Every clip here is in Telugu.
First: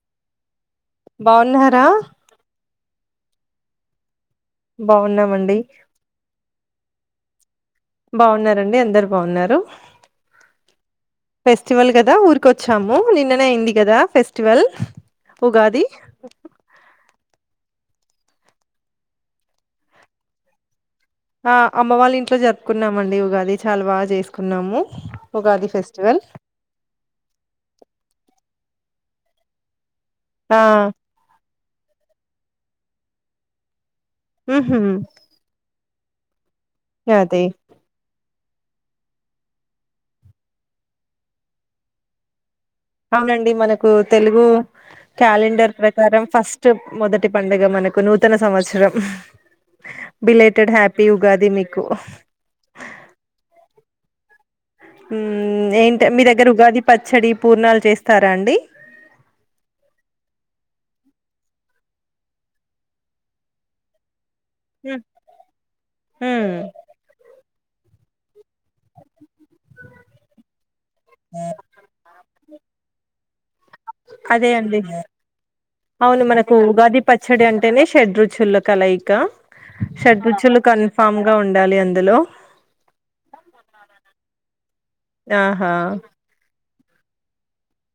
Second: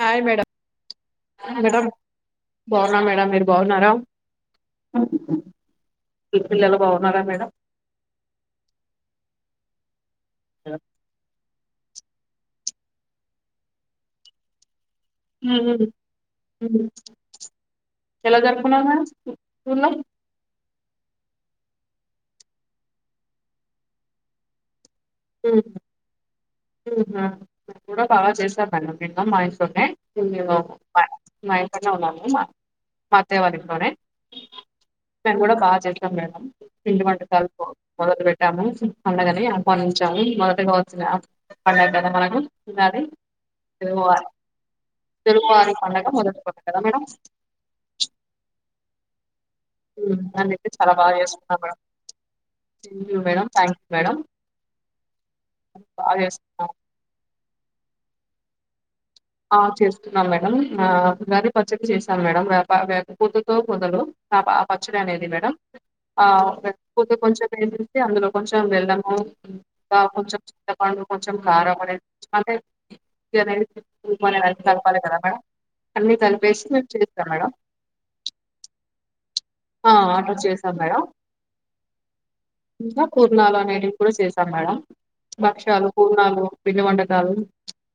హాయ్ మేడం బాగున్నారా మేడం బాగున్నా మేడం మీరు బాగున్నారా మీ బాగున్నామండి పిల్లలు బాగున్నారా మేడం బాగున్నారండి అందరు బాగున్నారు [inaudible] ఫెస్టివల్ కదా ఊరికొచ్చాము నిన్ననే అయింది కదా ఫెస్టివల్ ఉ ఉగాది ఉ ఎలా జరుపుకున్నారు మేడం ఊర్లో ఆ అమ్మ వాళ్ళ ఇంట్లో జరుపుకున్నామండి ఉగాది చాలా బాగా చేసుకున్నాము ఉగాది ఫెస్టివల్ అవునా మేము కూడా బాగా చేసాం మేడం మా ఇంట్లోనే [inaudible] ఆ ఇక్కడనే ఉన్నాము మా అత్తయ్య వాళ్ళ ఇంట్లోనే ఉహు నేను కూడా బాగా జరుపు ఆ మేడం పిండి అదే వంటకాలకు మొ మొదలు పెట్టు టాము పండగని ఆహ్వానించాము మొదటగా వచ్చిన [inaudible] మనకు ఉగాది అవునండి మనకు తెలుగువారి తెలుగు క్యాలెండర్ తెలుగువారి పండగ ప్రకారం మొదటి పండగ ఫస్ట్ కదా మేడం మొదటి పండుగ మనకు నూతన సంవత్సరం అందుకే బిలేటెడ్ చాలా హ్యాపీ బాగా ఉగాది చేసుకున్నాం మేడం మీకు thank you madam thank you madam ఉ ఏంటి బాగా మీ దగ్గర మీరు చేస్తున్నాం ఉగాది పచ్చడి పూర్ణాలు చేస్తారా అండి ఆ చేస్తున్నాం మేడంమ్ ఆ ఉగాది పచ్చడి చేస్తాం మేడం వేప వేప పువ్వుతో పొదడు ఆ ఆ పచ్చడి అనేది మేడం ఆ ఉమ్ లేకపోతే కొంచెం ఏ అందలో కొంచెం బెల్లము ఇంకా కొంచెం చింతపండు కొంచెం కారం అది అంటే జరైతే మరి అదే అది అండి అన్ని అవును మనకు కలిపేసి కదా మేడ అన్ని కలిపేసి మేము ఉగాది చేస్తాం పచ్చడి మేడ అంటేనే షడ్ రుచుల కలయిక ఆ షడ్ ఆర్డర్ రుచులు చేసాం మేడం కన్ఫామ్ గా ఉండాలి అందులో ఇంకా పూర్ణాలు అనేటివి కూడా చేసాం మేడం ఆహా భక్ష్యాలు పూర్ణాలు పిండి వంటకాలు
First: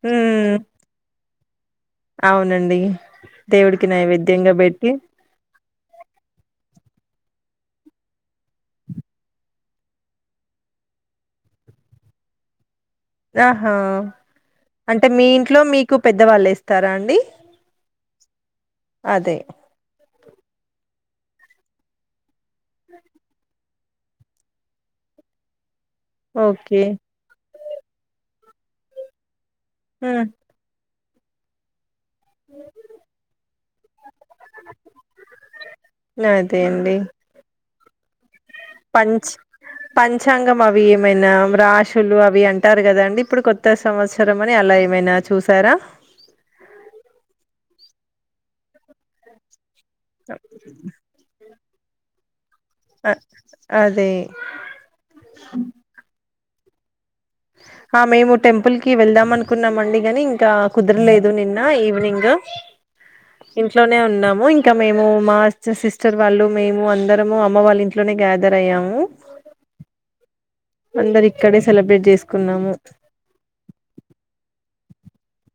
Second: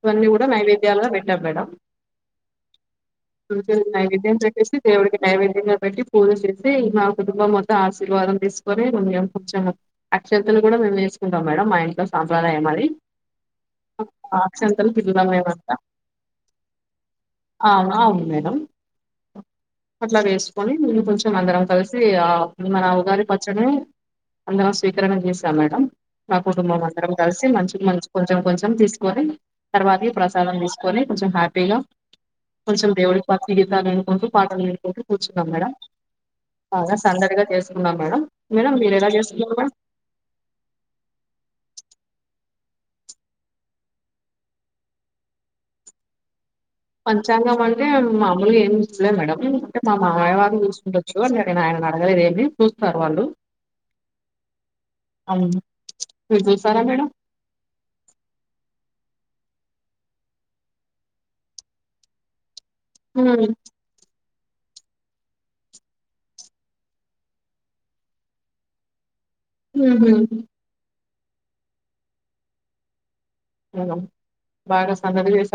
ఇవన్నీ కూడా ఉమ్ మైయి ట్టా మేడం అవునండి దేవుడికి నైవేద్యం నైవేద్యంగా పెట్టేసి పెట్టి దేవుడికి నైవేద్యం పెట్టి పూజ చేసి మా కుటుంబం మొత్తం ఆశీర్వాదం తీసుకొని కొంచెం అక్షింతలు కూడా మేము వేసుకుంటాం మేడం మా ఇంట్లో సాంప్రదాయం అది ఆహా అక్షంతలు అంటే పిల్లలం మీ ఇంట్లో మీ మేమంతా మీకు పెద్దవాళ్ళు ఎస్తారా అండి అవును అవును మేడం అదే అట్లా వేసుకొని మేము కొంచెం అందరం కలిసి ఆ మన అవగారి పచ్చడి అందరం స్వీకరణ చేసా మేడం మా ఓకే కుటుంబం అందరం కలిసి మంచి మ కొంచెం కొంచెం తీసుకొని తర్వాతికి ఉమ్ ప్రసాదం తీసుకొని కొంచెం హపీలో కొంచెం దేవుడి భక్తి గీతాలు వినుకుంటూ పాటలు వినుకుంటూ కూర్చున్నాం మేడం అదే అండి బాగా సందడిగా జరి ఏసుకున్నాం మేడం మేడం మీరు ఎలా పంచ్ చేసుకున్నారు మేడం పంచాంగం అవి ఏమైనా రాశులు అవి అవి అంటారు కదా అండి ఇప్పుడు కొత్త సంవత్సరం అని అలా ఏమైనా చూసారా పంచాంగం అంటే మామూలు ఏంలే మేడం మా మావయ్యవాళ్ళు చూసు కుండొచ్చు అన్నాడు ఆయన హలో ఏమి చూస్తారు అ వాళ్ళు అదే అవును. మీరు చూశారా మేడం ఆ మేము టెంపుల్ కి వెళ్దాం అనుకున్నామండి గాని ఇంకా కుదరలేదు నిన్న ఈవినింగ్ హ్మ్. ఇంట్లోనే ఉన్నాం ఇంకా మేము మా సిస్టర్ వాళ్ళు మేము అందరము అమ్మ వాళ్ళ ఇంట్లోనే గ్యాదర్ అయ్యాము ఉ హు అందరు ఇక్కడే సెలబ్రేట్ చేసి కున్నాము బాగా సందడి చేసి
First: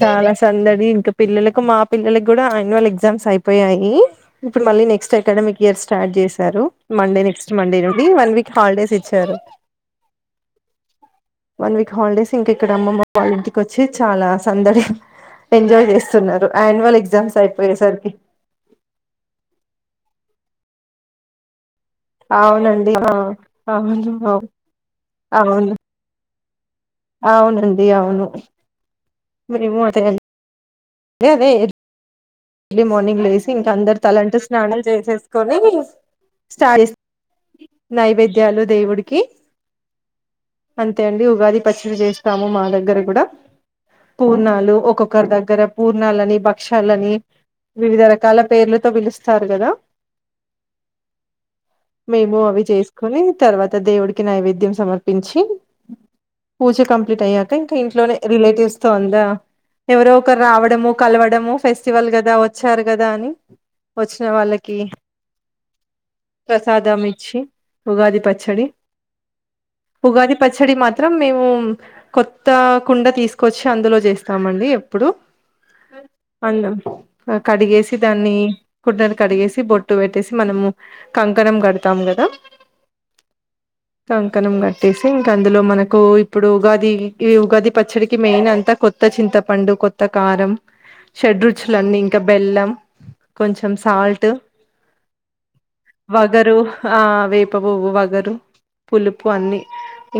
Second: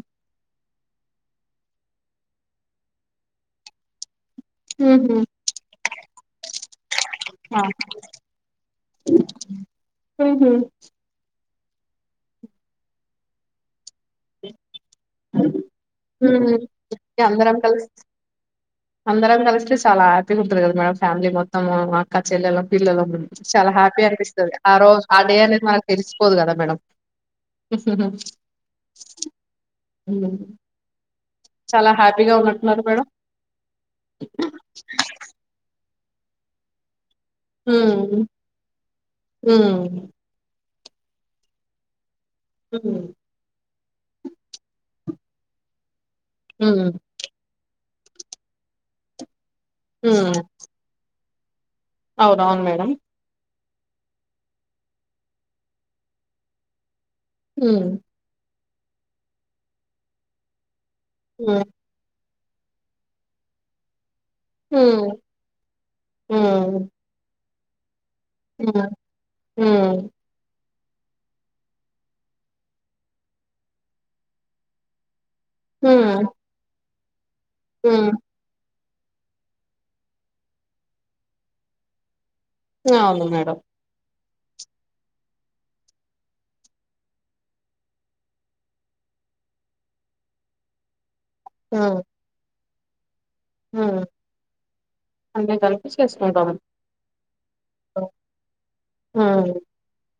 చాలా సందడి ఇంకా పిల్లలకి మా పిల్లలకి కూడా ఆన్యువల్ ఎగ్జామ్స్ అయిపోయాయి ఇప్పుడు మళ్లీ నెస్ట్ హుహు. అకాడమిక్ ఇయర్స్ స్టార్ట్ చేశారు మండే నెక్స్ట్ ఆ! మండే నుండి వన్ వీక్ హాలిడేస్ ఇచ్చారు హుహు. వన్ వీక్ హాలిడేస్ ఇంకా ఇక్కడ అమ్మమ్మ వాళ్ళ ఇంటికి వచ్చి చాలా సందడి ఎంజాయ్ చేస్తున్నారు హ్మ్. యాన్యువల్ ఇగ ఎగ్జామ్స్ అందరం కలిసి అయిపోయేసరికి అందరం కలిస్తే చాలా హ్యాపీగా ఉంటుంది కదా మేడం ఫ్యామిలీ మొత్తం అక్క చెల్లెలం అవునండి పిల్లల ఆ చాలా హ్యాపీ అవును అవు- అనిపిస్తుంది ఆ రోజు ఆ డే అనేది అవును మనకు తెలిసిపోదు కదా మేడం అవునండి అవును మీరు ముతేయలి హ్మ్. చాలా హ్యాపీగా ఉన్న ఎర్లీ మార్నింగ్ లే ఇంక అందరు తలంటూ స్నానం చేసేసుకొని స్టార్ట్ [unintelligible] హ్మ్ నైవేద్యాలు దేవుడికి హ్మ్ అంతే అండి ఉగాది పచ్చడి జేష్ స్తాము మా దగ్గర హ్మ్ కూడా పూర్ణాలు ఒక్కొక్కరి దగ్గర పూర్ నాల్ అని హ్మ్ భక్ష్యాలని వివిధ రకాల పేర్లతో పిలుస్తారు కదా హ్మ్ మేము అవి అవునవును మేడం చేసుకోని తర్వాత్ త దేవుడికి నైవేద్యం సమర్పించి పూజ కంప్ ప్లీట్ అయ్యాక ఇంక హ్మ్ ఇంట్లోనే రిలేటివ్స్ తొందా అ ఎవరో ఒకరు రావడము కలవడము హ్మ్ ఫెస్ట్ వల్ కదా వచ్చారు కదా అని వచ్ వాళ్ళకి హ్మ్ హ్మ్ ప్రసాదం ఇచ్చి ఉగాది పచ్చడి హ్మ్ హ్మ్ ఉగాది పస్ పచ్చడి మాత్రం మేము కొత్త కుండ తీసుకొచ్చి అందులో చేస్తామండి ఎప్పుడు హ్మ్ అందం ఆ కడిగేసి హ్మ్ దాన్ని కుండను కడిగేసి బొట్టు పెట్టేసి మనము కంకణం కడతాము కదా అవును మేడం కంకనం కట్టేసి ఇంకా అందులో మనకు ఇప్పుడు ఉగాది కి ఉగాది పచ్చడికి మెయిన్ అంతా కొత్త చింతపండు కొత్త కారం షడ్ హ్మ్ చ్చులన్నీ ఇంకా బెల్లం కొంచెం హ్మ్ సాల్ట్ అన్నీ కలిపి చేసుకుంటాము. వగరు ఆ వేప పువ్వు వగరు పులుపు హ్మ్ అన్ని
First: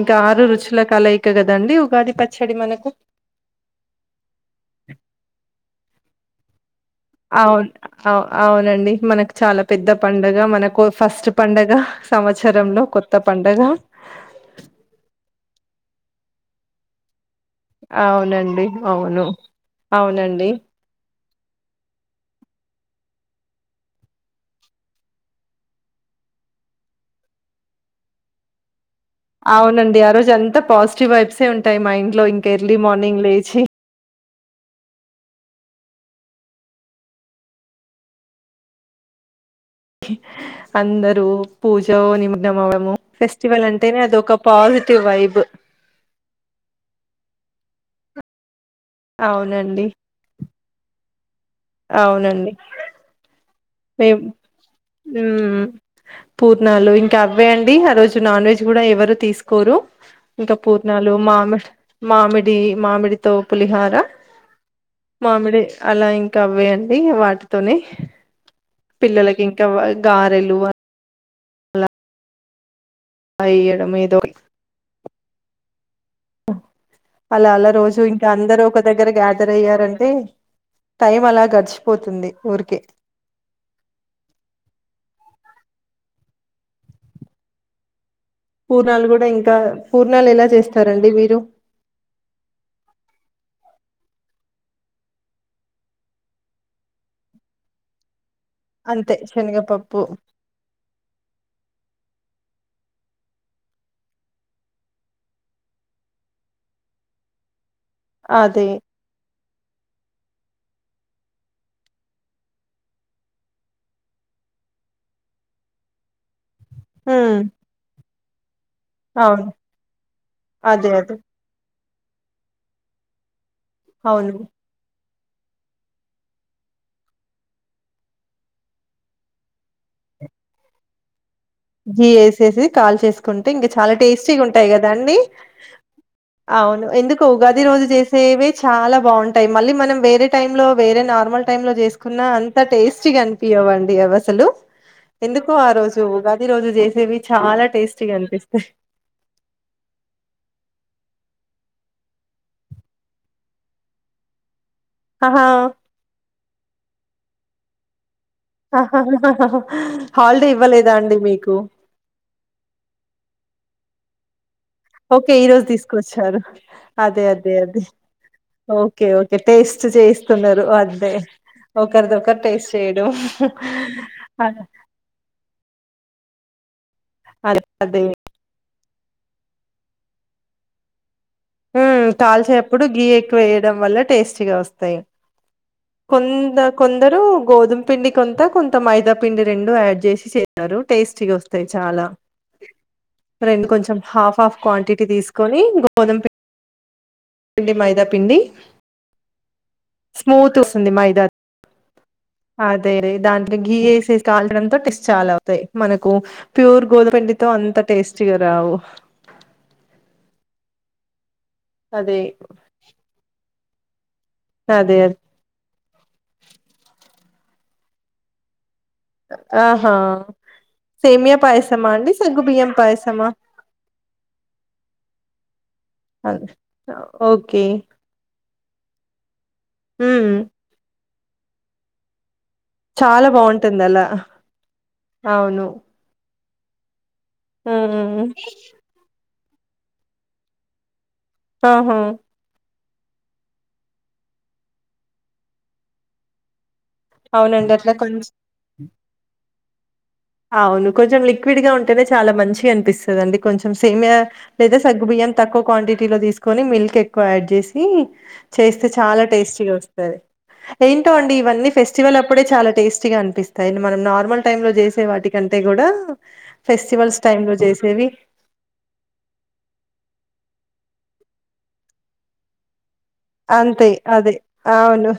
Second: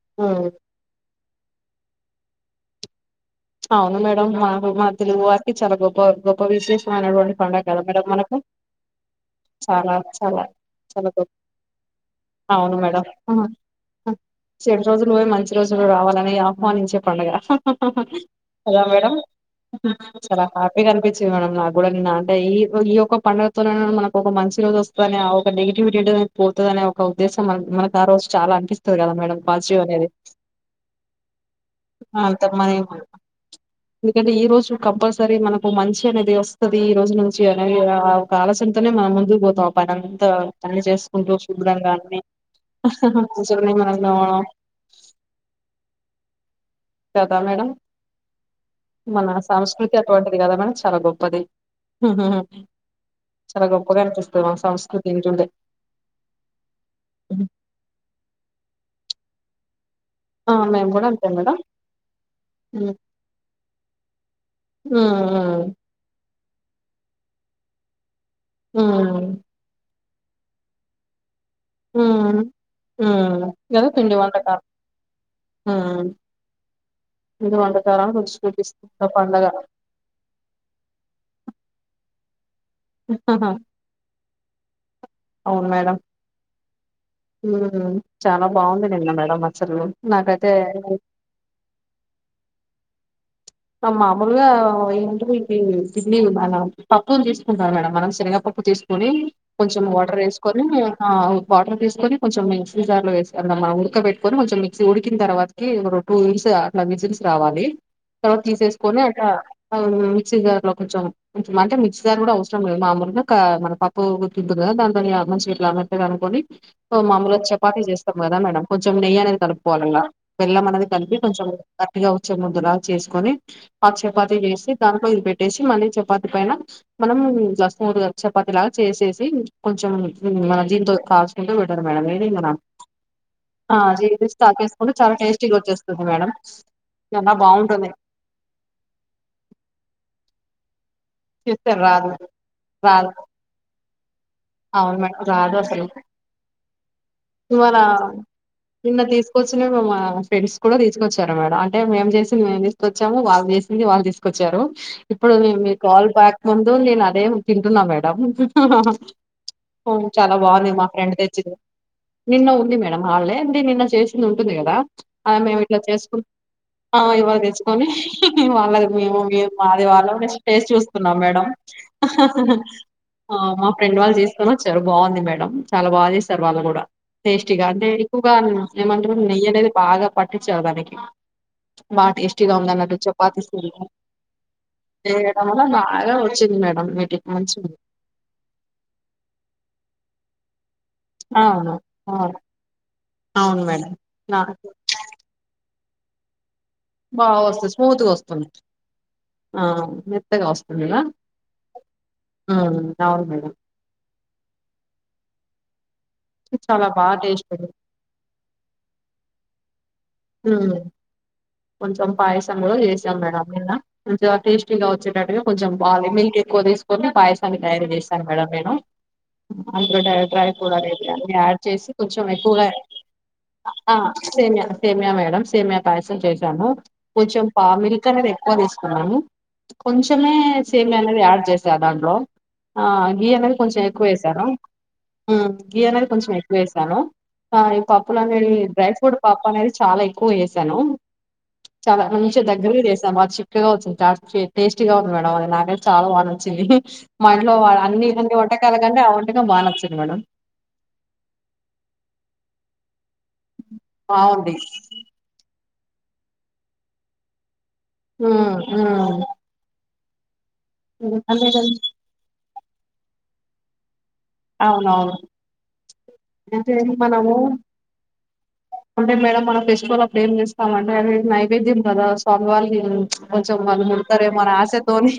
ఇంకా ఆరు హ్మ్ రుచుల కలయిక్ కద్ దండి ఉగాది పచ్చడి మనకు అవును మేడం మాకు తెలుగువారికి చాలా గొప్ప గ్ గొప్ప విశేష్ అవున్ అవు అవునండి మనకు చాలా పెద్ద పండగ చాలా మనకు చాలా ఫస్ట్ గొప్ప పండగ అవును సంవత్సరంలో మేడం. కొత్త ఆహా! పండగ జులు రావాలని ఆహ్వానించే పండుగ హ హ హ అవునండి హలో మేడమ్ అవును చాలా అవునండి హ్యాపీగా అనిపి మేడం నాగ్గూడా అంటే ఈ ఈ యొ పండగ మన ఒక మంచి రోజు వస్తుందని ఆ ఒక నెగిటివిటీ పోతుంది అనే ఒక ఉద్దేశం మనకు ఆ రోజు చాలా అనిపిస్తుంది అవునండి ఆ రోజు అంతా పాజిటివ్ వైబ్సె ఉంటాయి మైండ్ ఆ! లో అంత ఇంకా మన ఎర్లీ మార్నింగ్ లేచి ఎందుకంటే ఈ రోజు కంపల్సరీ మనకు మంచి అనేది వస్తది ఈ రోజు నుంచి అనేది ఒక ఆలోచనతోనే మనం ముందుకు పోతాం పని అంతా అన్ని అందరుూ చేసుకుంటూ పూజ శుభ్రంగా అన్ని నిమగ్నవడము ఫెస్టివల్ కూర్చొని మనం అంటేనే అద ఒక పాజిటివ్ వైబ్ కదా మేడం మన అవునండి. సంస్కృతి అటువంటిది గదా మనడం చాలా గొప్ప ప్పది అవునండి చాలా గొప్పగా మే అనిపిస్తది మన సంస్కృతి వింటుంటే పూర్ణాలు ఇంకా అవే అండి ఆ రోజు నాన్ వెెజ్ గూడా ఎవరు తీసు కురు ఆ ఇంకా మేము కూడా పూర్ణాలు అంతే మేడం మామిడి మామిడి హ్మ్. మామిడితో పులిహార మామిడి హ్మ్. అలా ఇంకా వ్వే అండి వాటితోనే హ్మ్. పిల్లలకి ఇంకా గారెలు ఊ ఊ అలా ఏదో ఎయ్యడం పిండి వంటకాలు ఆ అలా అలా రోజు ఇంక రుచి అందరూ ఒక దగ్గర చూపిస్తుంది పండగ గ్యాదర్ అయ్యారంటే టైం అలా గడిచిపోతుంది ఊరికే ఆహా అవును మేడం చాలా బాగుంది పూర్ణాలు నిన్న గూడా మేడం ఇంకా అసలు పూర్ణాలు ఎలా నాకైతే చేస్తారండి మీరు ఆ మామూలుగా ఏంటి ఇది పిండి మన పప్పు దీసుకుంటారు మేడం మనం శనగపప్పు పప్పు తీసుకొని అంతే కొంచెం శనగపప్పు వాటర్ ఏసుకొని ఆ వాటర్ తీసుకొని కొంచెం మిక్సీజార్లో వేస్తారుగ మనం ఉడకబట్టుకొని కొంచెం మిక్సీ ఉడికిన తర్వాతకి ఓ టూ విజిల్స్ అట్లా విజల్స్ రావాలి తర్వాత అదే తీసేసుకొని అట్లా మిక్సీజార్లో కొంచెం ఇట్లా అంటే మిక్సీజార్ గూడా అవసరం లేదు మామూలుగా క మన పప్పు ఉడికింటుంది కదా దాంతోని ఆల్మోస్ట్ ఇట్లా మెత్తగఅనుకొని ఓ మాములుగా హ్మ్ చపాతీ చేసుకు కద మేడమ్ కొంచెం నెయ్యి అనేది అవును కలుపుకోవాలి ఇంగ బెల్లం అనేది అదే అదే కలిపి కొంచెం గట్టిగా వచ్చి ముద్దలాగ చేసుకొని ప అవును చెేపాతి చజేసి దాని రోల్ పెట్టేసి మళ్ళీ చపాతి పైన మనం ఇట్లా స్మూత్ గా చపాతి లాగా చేసేసి కొంచెం మన దీంతో కాస్. ఘీ ఏసేసి కాల్చేసుకుంటే ఇంకా ఆ చాలా చేసేసి టేస్టీగా ఉంటాయి కదా తాకేసుకుంటే చాలా అండి. టేస్టీగా వచ్చేస్తుంది మేడం అవును ఎందుకు చాలా ఉగాది రో రోజు బాగుంటుంది చేసేవి చాలా బాగుంటాయి మళ్ళీ మనం వేరే టైమ్లో. వేరే నార్మల్ చేస్తే టైమ్లో రాదు చేసుకున్నా అంత రాదు టేస్టీగా అనిపియవండీ. Three hours. అసలు అవును మేడం ఎందుకో రాదు ఆ అసలు రోజు ఉగాది. రోజు చేసేవి చాలా ఇవాళ టేస్టీగా అనిపిస్తాయి నిన్న తీసుకొచ్చినవి మా ఫ్రెండ్స్ కూడా తీసుకొచ్చారు మేడం. అంటే మేము చేసింది మేము తీసుకొచ్చాము. వాళ్ళు చేసింది వాళ్లు తీసుకొచ్చారు. ఇప్పుడు ఆహా నేన్ మీ కాల్ బ్యాక్ ముందు నేను అద్ లేదు తింటున్నా మేడమ్. ఆహ్ ఆహ్ హాలిడే ఇవ్వలేదా అండి తెచ్చింది మీకు. నిన్న ఉంది మేడమ్ హాలిడే అంటే నిన్న చేసింది ఉంది. ఉంటుంది కదా ఓకే ఆహ్ ఈ మేం రోజు ఇట్లా చేసుకుంటూ తీసుకొచ్చారు ఆహ్ అదే ఇవాళ అదే అదే తెచ్చుకొని ఉహు హు వాళ్లవి ఓకే మేము ఓకే టేస్ట్ మావి వాళ్లు జెస్ట్ చేస్తున్నారు టేస్ట్ అదే చూసుకున్నాం మేడం ఆహా ఒకరిదొకరు హా టేస్ట్ చేయడం ఆహ్ మా ఫ్రెండ్ వాళ్లు చేసింది. అదే వచ్చారు బాగుంది మేడం. చాలా బాగా చేస్తారు వాళ్ళను కూడా. అదే టేస్టీగా అంటే అదే. ఎక్కువగా అన్నా. ఏమంటారు నెయ్యి అనేది బాగా పట్టించారు దానికి. ఉమ్ బాగా టేస్టీగా ఉంది కాల్చేటప్పుడు అన్నట్టు ఘీ ఎక్కువ చపాతీస్ వేయడం వల్ల టేస్టీగా వస్తాయి. చేయడం వల్ల బాగా వచ్చింది కొంత మేడం కొందరు వీటికి మంచిగా గోధుమ పిండి కొంత కొంత మైదా. పిండి రెండు యాడ్ చేసి చే. చేస్తారు టేస్టీగా వస్తాయి అవును చాలా అవును అవును రెండు మేడం కొంచెం అఫ్ ఆఫ్ నాకు క్వాంటిటీ తీసుకొని గోధు. కొదంతే బాగా వస్తుంది స్మూత్గా వస్తుంది ఆహ్ మెత్తగా వస్తుంది ఆహ్. అదేది దాంట్లో ఘీ వేసేసి. కాల్డంతో టెస్ట్ చాలా అవుతాయి మనకు. ప్యూర్ చాలా బాగా గోధుమపిండితో టేస్ట్ ఉంది. అంత టేస్టీగా రావు. ఉమ్. కొంచెం అదే పాయసంలో చేసాం మేడం. ఎందా. కొంచంగా టేస్టీగా అదే అదే వచ్చేటటు కొంచెం బాదం మిల్క్ ఎక్కువ తీసుకొని పాయస నేనే తయారు చేస్తాను మేడం నేను. ఆహా అందులో డ్రై ఫ్రూట్ కూడా అనే ఆహ్ సేమియా యాడ్ పాయసమా చేసి అండి కొంచెం సగ్గు ఎక్కువగా బియ్యం పాయసమా ఆహ్ సే సేమియా మేడం సేమియా పాయసం. అదే చేశాను కొంచెం ఓకే పావిడి కలర్ ఎక్కువ వేసాను ఉమ్ కొంచెమే సేమియా అనేది యాడ్ చేసా దాంట్లో ఆ చాలా గీ అనేది కొంచెం బాగుంటుంది అలా ఎక్కువ వేసాను ఉ అవును గీ అనేది కొంచెం ఎక్కు వేసాను ఆ ఈ ఉమ్ పప్పులన్నీ డ్రై ఫ్రూట్ పప్పు అనేది చాలా ఎక్కువ వేసాను ఆహా చాలా మంచిగా దగ్గరిది బా చిక్కగా వచ్చింది టేస్టీగా ఉంది మేడం అది నాకైతే చాలా బాగా నచ్చింది మా ఇంట్లో అవునండి అట్లా అన్ని కొంచెం ఇన్నీ వంటకాల కంటే ఆ వంటకం బాగా నచ్చింది మేడం అవును కొంచెం లిక్విడ్ గా ఉంటేనే చాలా మంచిగ అనిపిస్ ఉంటదండి కొంచెం సేమియా బాగుంది లేదా సగ్గు బియ్యం తక్కువ క్వాంటిటీ లో తీసుకొని మిల్క్ ఎక్కువ యాడ్ చేసి ఇ ఉమ్ చేస్తే చాలా ఉమ్ టేస్టీ గా వస్తుంది సరే ఏంటో అండి అంతే కదా ఇవన్నీ ఫెస్టివల్ అప్పుడే చాలా టేస్టీ గా అనిపిస్తాయి మనం నార్ నార్మల్ టైంలో చేసి అవునవును వాటికంటే కూడా అంటే మనము టైమ్ లో చేసేవి అంటే మేడం మనం ఫెస్టివల్ అప్పుడు ఏం చేస్తామం నైవేద్యం కదా స్వామివార్లు కొంచెం వాళ్ళు అంతే అదే ముడతారేమో అని ఆశతోని అవును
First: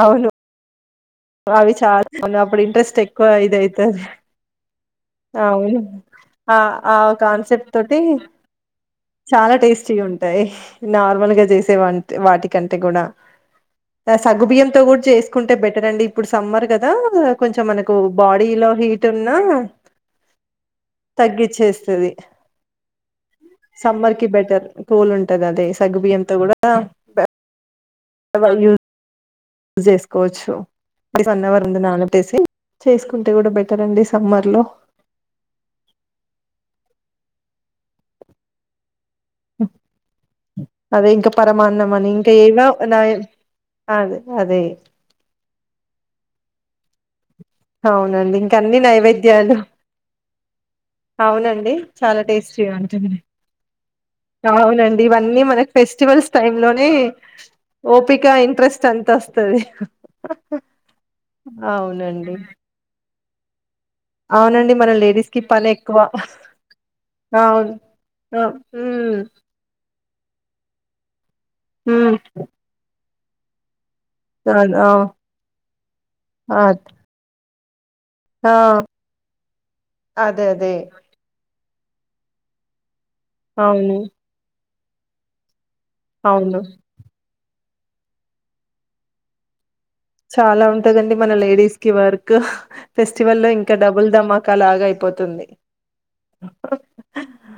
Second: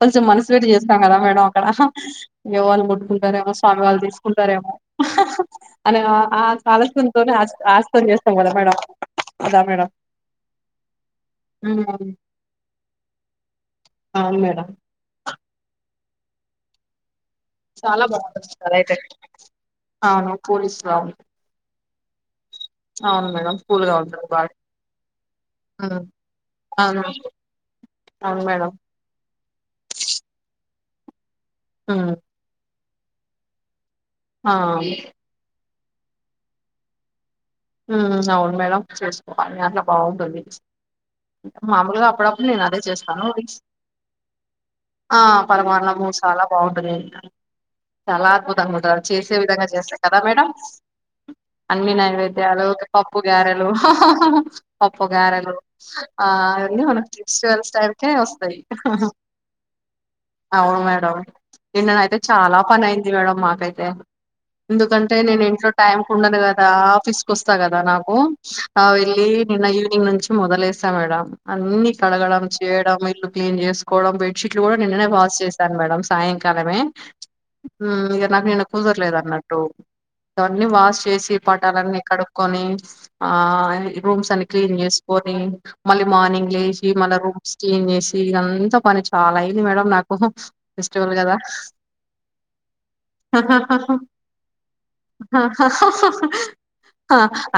కొంచెం అవును మనసు పెట్టీ చే స్తాం కదా మేడం అక్కడ అవి చాలా అవును అప్పుడు యో వాళ్ళు ఇంట్రెస్ట్ ఎక్కువ ముట్టుకుంటారేమో స్వామి వాళ్ళు ఇదయితది తీసుకుంటారేమో అవును అని ఆ ఆ ఆలోచనతోనే కాన్సెప్ట్ తోటి ఆశతోని చేస్తాం కదా మేడం చాలా అదా మేడం టేస్టీగా ఉంటాయి నార్మల్గా చేసే వా హ్మ్. వాటికంటే కూడా అవును మేడం సగ్గుబియ్యంతో కూడా చేసుకుంటే బెటర్ కండి ఇప్పుడు సమ్మర్ కదా కొంచెం మనకు చాలా బాడీ బాగుంటుంది లో కదా అయితే హీట్ ఉన్నా అవును కూలిస్గా ఉంటుంది తగ్గిచ్చేస్తది అవును మేడం కూల్గా సమ్మర్ కి ఉంటుంది బాడీ బెటర్ కూల్ ఉంటది అదే హ్మ్. సగ్గుబియ్యంతో కూడా అవును అవును మేడం యూస్ చేసుకోవచ్చు వన్ అవర్ ముందు నాన హ్మ్. బెట్టేసి చేసుకుంటే కూడా బెటర్ అండి సమ్మర్ ఆ లో హ అవును మేడం చే అదే ఇంకా పరమాన్నం మామూలుగా అని ఇంకా అప్పుడప్పుడు నేను ఏవ అదే చేస్తాను అదే అదే పరిమాణము చాలా బాగుంటది అవునండి ఇంక అన్ని నైవేద్యాలు విధంగా చేస్తా కదా మేడం అవునండి అన్ని చాలా టేస్ట్ నైవేద్యాలు పప్పు గారెలు అవునండి పప్పు ఇవన్నీ గారెలు మనకి ఆ ఫెస్టివల్స్ టైమ్ అన్న లోనే మన ఫస్టివల్స్ టై ఓపిక వస్తాయి ఇంట్రెస్ట్ అంత వస్తది అవును మేడం నేను అయితే అవునండి చాలా పాపమయింతి మ్యాడమ్ మాకయితే అవునండి మన ఎందుకంటే లేడీస్ నేను కి పని ఇంట్లో టైం ఎక్కువ కు ఉండను కదా ఆఫీస్ అవును కుస్తగదా నాకు ఆ ఉమ్ ఇ ని ఈనింగ్ నుంచి మొదలేస్తా మేడంమ్ అన్నిీ ఉమ్ కలగడం చేయడం ఇల్లు ఎంచేసు కోవడం బెడ్ ఆ షీట్లు కూడా నిన్ననే వాస్ చేశాను మేడం ఆ సాయంకాలమే ఇక నాకు ఆ నేను కుదర లేదు అన్నట్టు అదే అవన్నీ అదే వాష్ చేసి పటార కడుక్కొని ఆ అవును రూమ్స్ అన్నీ తి న్యూస్ పోని మళ్ళీ మార్నింగ్ అవును లేచి మళ్ రూమ్స్ న్ చేసి ఇదంతా పని చాలా అయింది మేడం నాకు చాలా ఉంటదండి ఫెస్టివల్ మన కదా లేడీస్ కి వర్క్ ఫెస్టివల్ లో ఇంకా డబుల్ ధమ్మాకాలాగా అయిపోతుంది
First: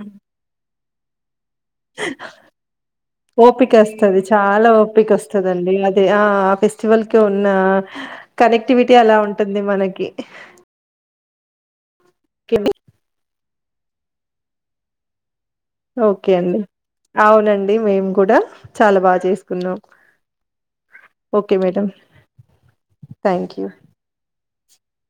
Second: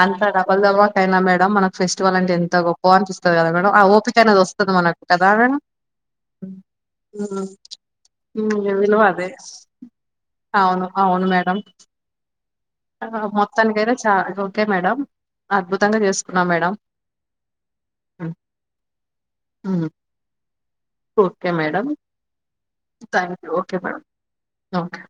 అంత డబల్ ధమాకా టైన మేడం మనకు ఫెస్టివల్ అంటే ఎంత గొప్ప అనిపిస్తది కదా మేడం ఓపిక ఆ వస్తుంది అనేది చాలా వస్తది మనకు ఓపిక కదా మేడం వస్తుందిండి అది ఆ ఆ ఫెస్టివల్ క ఉన్న హ్మ్. హ్మ్. కనెక్టివిటీ విలువ అలా అదే ఉంటుంది మనకి ఆ ఆహా తనకేవారో ఓకే మేడం అద్భుతంగా ఓకే చేసుకున్నాం అండి మేడం అవునండి మేము హ్మ్. కూడా చాలా బాగా చేసుకున్నాం హ్మ్. Okay madam thank you okay